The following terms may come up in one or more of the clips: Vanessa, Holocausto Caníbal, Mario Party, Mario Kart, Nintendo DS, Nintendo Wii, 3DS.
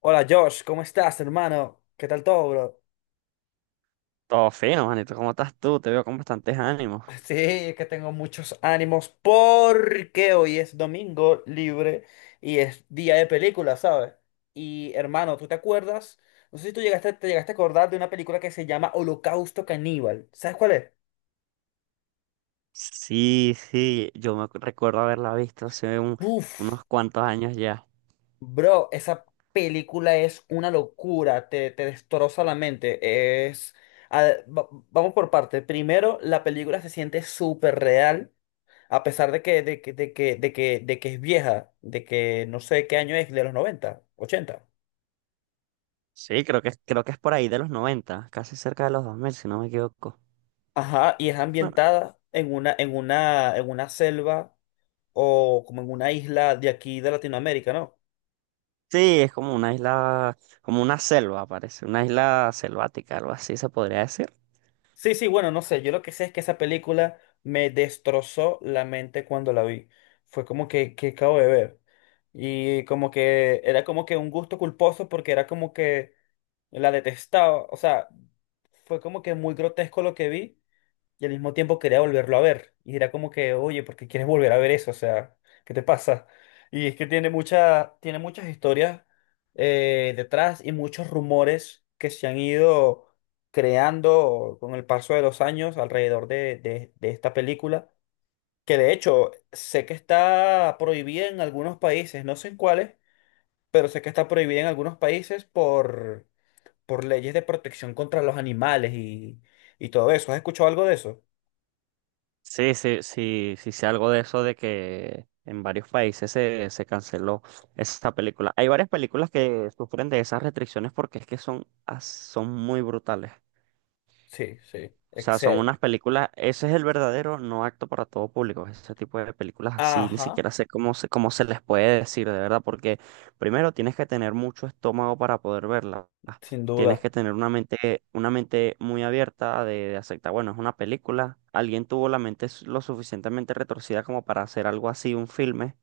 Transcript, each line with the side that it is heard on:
left: Hola Josh, ¿cómo estás, hermano? ¿Qué tal todo, bro?
right: Todo fino, manito. ¿Cómo estás tú? Te veo con bastantes ánimos.
left: Sí, es que tengo muchos ánimos porque hoy es domingo libre y es día de película, ¿sabes? Y hermano, ¿tú te acuerdas? No sé si tú llegaste, te llegaste a acordar de una película que se llama Holocausto Caníbal. ¿Sabes cuál es?
right: Sí, sí, yo recuerdo haberla visto hace
left: Buf,
right: unos cuantos años ya.
left: Bro, esa película es una locura, te destroza la mente. Vamos por parte. Primero, la película se siente súper real, a pesar de que, es vieja, de que no sé qué año es, de los noventa, ochenta.
right: Sí, creo que es por ahí de los 90, casi cerca de los 2000 si no me equivoco.
left: Ajá, y es
right: Bueno,
left: ambientada en una, en una selva o como en una isla de aquí de Latinoamérica, ¿no?
right: sí, es como una isla, como una selva, parece, una isla selvática, algo así se podría decir.
left: Sí, sí, bueno, no sé, yo lo que sé es que esa película me destrozó la mente cuando la vi. Fue como que acabo de ver. Y como que era como que un gusto culposo, porque era como que la detestaba. O sea, fue como que muy grotesco lo que vi, y al mismo tiempo quería volverlo a ver. Y era como que, oye, ¿por qué quieres volver a ver eso? O sea, ¿qué te pasa? Y es que tiene mucha, tiene muchas historias detrás, y muchos rumores que se han ido creando con el paso de los años alrededor de, de esta película, que de hecho sé que está prohibida en algunos países, no sé en cuáles, pero sé que está prohibida en algunos países por leyes de protección contra los animales y todo eso. ¿Has escuchado algo de eso?
right: Sí, sí, sí, sí sé algo de eso de que en varios países se canceló esa película. Hay varias películas que sufren de esas restricciones porque es que son muy brutales.
left: Sí, sí,
right: O sea, son
left: excede.
right: unas películas, ese es el verdadero no acto para todo público, ese tipo de películas así, ni
left: Ajá,
right: siquiera sé cómo se les puede decir, de verdad, porque primero tienes que tener mucho estómago para poder verlas,
left: sin
right: tienes
left: duda.
right: que tener una mente muy abierta de aceptar, bueno, es una película, alguien tuvo la mente lo suficientemente retorcida como para hacer algo así, un filme,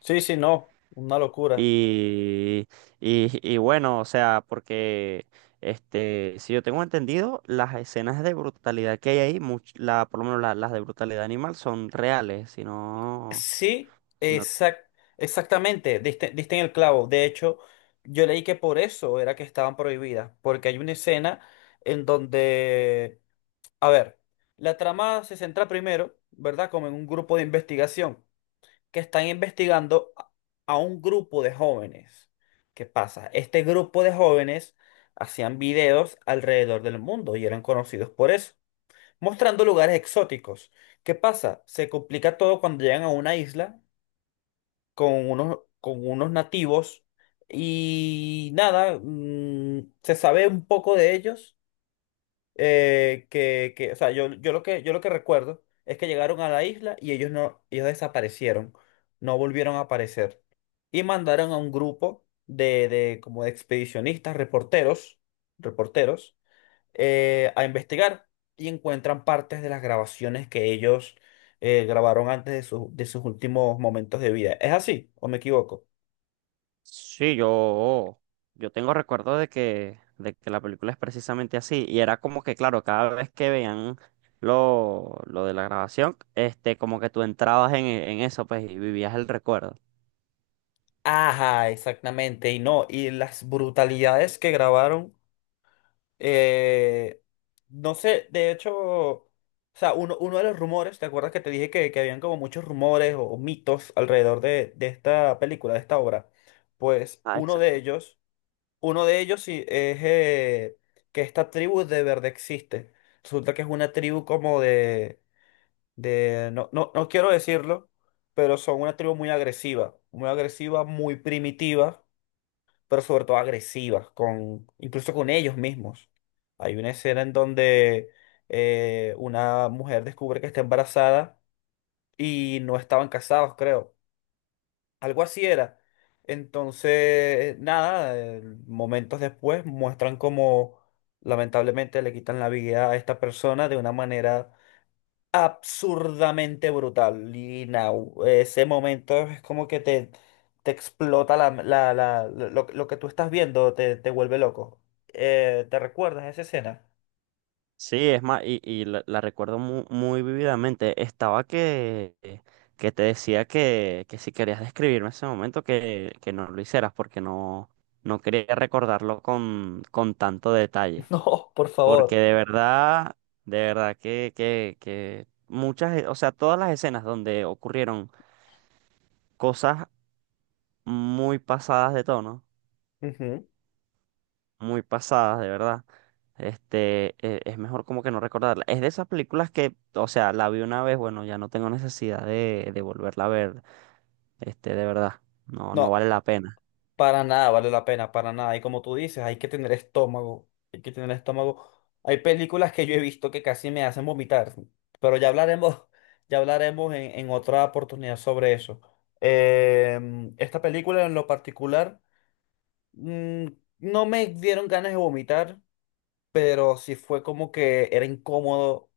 left: Sí, sí, no, una locura.
right: y, y bueno, o sea, porque si yo tengo entendido, las escenas de brutalidad que hay ahí, por lo menos las de brutalidad animal, son reales. Si no,
left: Sí,
right: si no-
left: exact, Exactamente, diste, diste en el clavo. De hecho, yo leí que por eso era que estaban prohibidas, porque hay una escena en donde, a ver, la trama se centra primero, ¿verdad? Como en un grupo de investigación, que están investigando a un grupo de jóvenes. ¿Qué pasa? Este grupo de jóvenes hacían videos alrededor del mundo y eran conocidos por eso, mostrando lugares exóticos. ¿Qué pasa? Se complica todo cuando llegan a una isla con unos nativos. Y nada, se sabe un poco de ellos. O sea, yo lo que recuerdo es que llegaron a la isla y ellos no, ellos desaparecieron, no volvieron a aparecer. Y mandaron a un grupo de como de expedicionistas, reporteros a investigar, y encuentran partes de las grabaciones que ellos grabaron antes de, de sus últimos momentos de vida. ¿Es así o me equivoco?
right: sí, yo tengo recuerdo de que la película es precisamente así. Y era como que, claro, cada vez que veían lo de la grabación, como que tú entrabas en eso, pues, y vivías el recuerdo.
left: Ajá, exactamente. Y no, y las brutalidades que grabaron, Eh, no sé, de hecho, o sea, uno, uno de los rumores, ¿te acuerdas que te dije que habían como muchos rumores o mitos alrededor de, esta película, de esta obra? Pues
right: Ah, exacto.
left: uno de ellos sí es que esta tribu de verdad existe. Resulta que es una tribu como de, no, no, no quiero decirlo, pero son una tribu muy agresiva, muy agresiva, muy primitiva, pero sobre todo agresivas, con, incluso con ellos mismos. Hay una escena en donde una mujer descubre que está embarazada y no estaban casados, creo. Algo así era. Entonces, nada, momentos después muestran cómo lamentablemente le quitan la vida a esta persona de una manera absurdamente brutal. Y now, ese momento es como que te explota lo que tú estás viendo, te vuelve loco. ¿Te recuerdas esa escena?
right: Sí, es más, y la recuerdo muy, muy vividamente. Estaba que te decía que si querías describirme ese momento, que no lo hicieras, porque no, no quería recordarlo con tanto detalle.
left: No, por
right: Porque
left: favor.
right: de verdad que muchas, o sea, todas las escenas donde ocurrieron cosas muy pasadas de tono
left: Ujú.
right: muy pasadas, de verdad. Es mejor como que no recordarla. Es de esas películas que, o sea, la vi una vez, bueno, ya no tengo necesidad de volverla a ver, de verdad. No, no
left: No,
right: vale la pena.
left: para nada vale la pena, para nada. Y como tú dices, hay que tener estómago, hay que tener estómago. Hay películas que yo he visto que casi me hacen vomitar, pero ya hablaremos, ya hablaremos en otra oportunidad sobre eso. Esta película en lo particular... Mm, no me dieron ganas de vomitar, pero sí fue como que era incómodo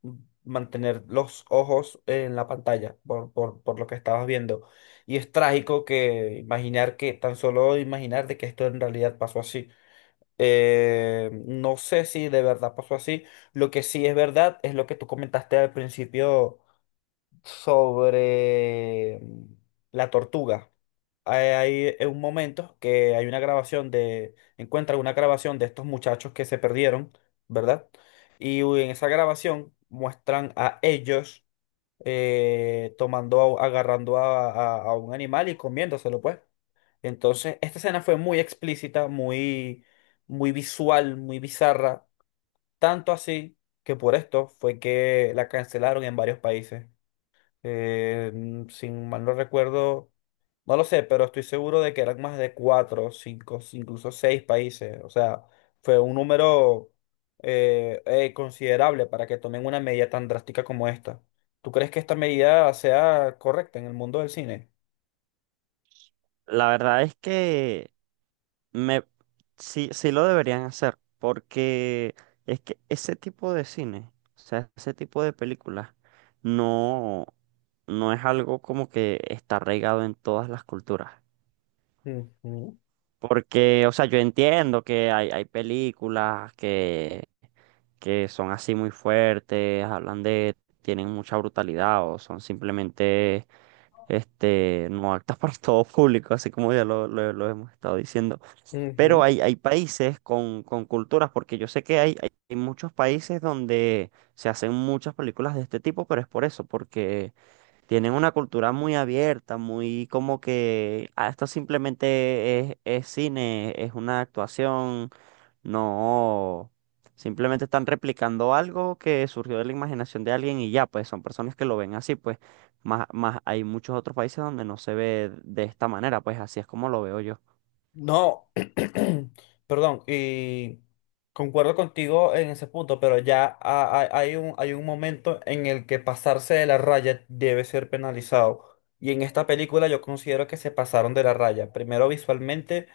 left: mantener los ojos en la pantalla por, por lo que estabas viendo. Y es trágico que imaginar que, tan solo imaginar de que esto en realidad pasó así. No sé si de verdad pasó así. Lo que sí es verdad es lo que tú comentaste al principio sobre la tortuga. Hay, hay un momento que hay una grabación de, encuentra una grabación de estos muchachos que se perdieron, ¿verdad? Y en esa grabación muestran a ellos tomando, agarrando a, a un animal y comiéndoselo, pues. Entonces, esta escena fue muy explícita, muy, muy visual, muy bizarra, tanto así que por esto fue que la cancelaron en varios países. Sin mal no recuerdo, no lo sé, pero estoy seguro de que eran más de cuatro, cinco, incluso seis países. O sea, fue un número considerable para que tomen una medida tan drástica como esta. ¿Tú crees que esta medida sea correcta en el mundo del cine?
right: La verdad es que me, sí, sí lo deberían hacer, porque es que ese tipo de cine, o sea, ese tipo de películas, no, no es algo como que está arraigado en todas las culturas.
left: Ujú,
right: Porque, o sea, yo entiendo que hay películas que son así muy fuertes, hablan tienen mucha brutalidad o son simplemente, no aptas para todo público, así como ya lo hemos estado diciendo. Pero
left: ujú.
right: hay países con culturas, porque yo sé que hay muchos países donde se hacen muchas películas de este tipo, pero es por eso, porque tienen una cultura muy abierta, muy como que "Ah, esto simplemente es cine, es una actuación, no, simplemente están replicando algo que surgió de la imaginación de alguien y ya, pues son personas que lo ven así, pues más hay muchos otros países donde no se ve de esta manera, pues así es como lo veo yo.
left: No, perdón, y concuerdo contigo en ese punto, pero ya hay un momento en el que pasarse de la raya debe ser penalizado. Y en esta película yo considero que se pasaron de la raya. Primero visualmente,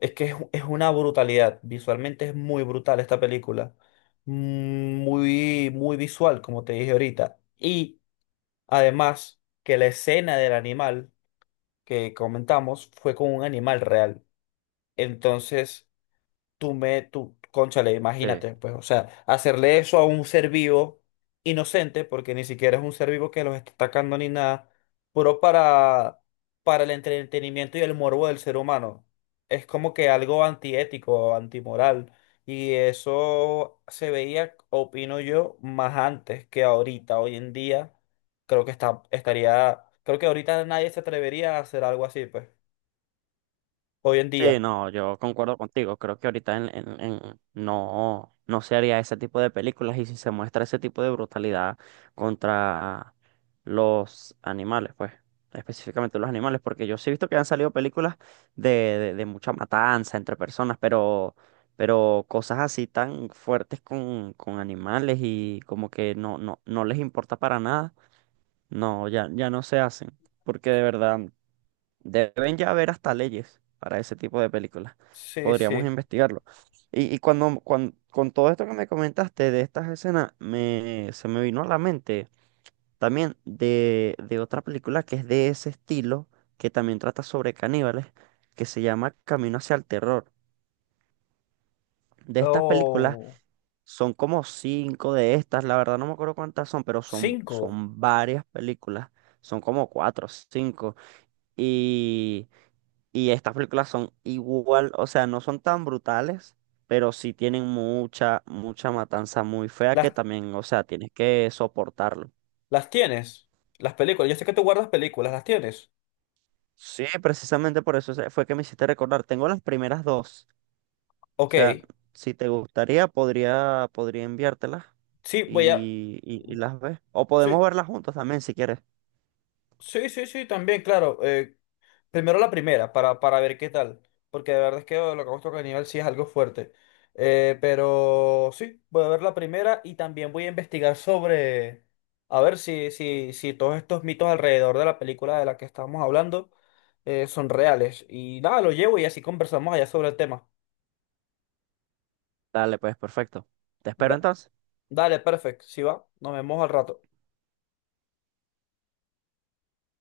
left: es que es una brutalidad. Visualmente es muy brutal esta película. Muy, muy visual, como te dije ahorita. Y además que la escena del animal que comentamos fue con un animal real. Entonces tú, cónchale, imagínate, pues, o sea, hacerle eso a un ser vivo inocente, porque ni siquiera es un ser vivo que los está atacando ni nada, puro para el entretenimiento y el morbo del ser humano. Es como que algo antiético, antimoral. Y eso se veía, opino yo, más antes que ahorita. Hoy en día, creo que está, estaría, creo que ahorita nadie se atrevería a hacer algo así, pues. Hoy en
right: Sí,
left: día.
right: no, yo concuerdo contigo. Creo que ahorita no, no se haría ese tipo de películas y si se muestra ese tipo de brutalidad contra los animales, pues, específicamente los animales, porque yo sí he visto que han salido películas de mucha matanza entre personas, pero cosas así tan fuertes con animales y como que no, no, no les importa para nada, no, ya, ya no se hacen, porque de verdad. Deben ya haber hasta leyes para ese tipo de películas.
left: Sí,
right: Podríamos
left: sí.
right: investigarlo. Y con todo esto que me comentaste de estas escenas, se me vino a la mente también de otra película que es de ese estilo, que también trata sobre caníbales, que se llama Camino hacia el terror. De estas películas
left: Oh.
right: son como cinco de estas, la verdad no me acuerdo cuántas son, pero son,
left: Cinco.
right: son varias películas. Son como cuatro o cinco. Y, y estas películas son igual, o sea, no son tan brutales, pero sí tienen mucha, mucha matanza muy fea que
left: Las,
right: también, o sea, tienes que soportarlo.
left: las tienes. Las películas. Yo sé que tú guardas películas. Las tienes.
right: Sí, precisamente por eso fue que me hiciste recordar. Tengo las primeras dos. O
left: Ok.
right: sea, si te gustaría, podría enviártelas
left: Sí, voy a.
right: y las ves. O
left: Sí,
right: podemos verlas juntos también si quieres.
left: sí, sí, sí, también, claro. Primero la primera, para ver qué tal. Porque de verdad es que lo que hemos tocado a nivel sí es algo fuerte. Pero sí, voy a ver la primera y también voy a investigar sobre. A ver si, si todos estos mitos alrededor de la película de la que estábamos hablando son reales. Y nada, lo llevo y así conversamos allá sobre el tema.
right: Dale, pues, perfecto. Te espero
left: Da-
right: entonces.
left: Dale, perfecto, si va, nos vemos al rato.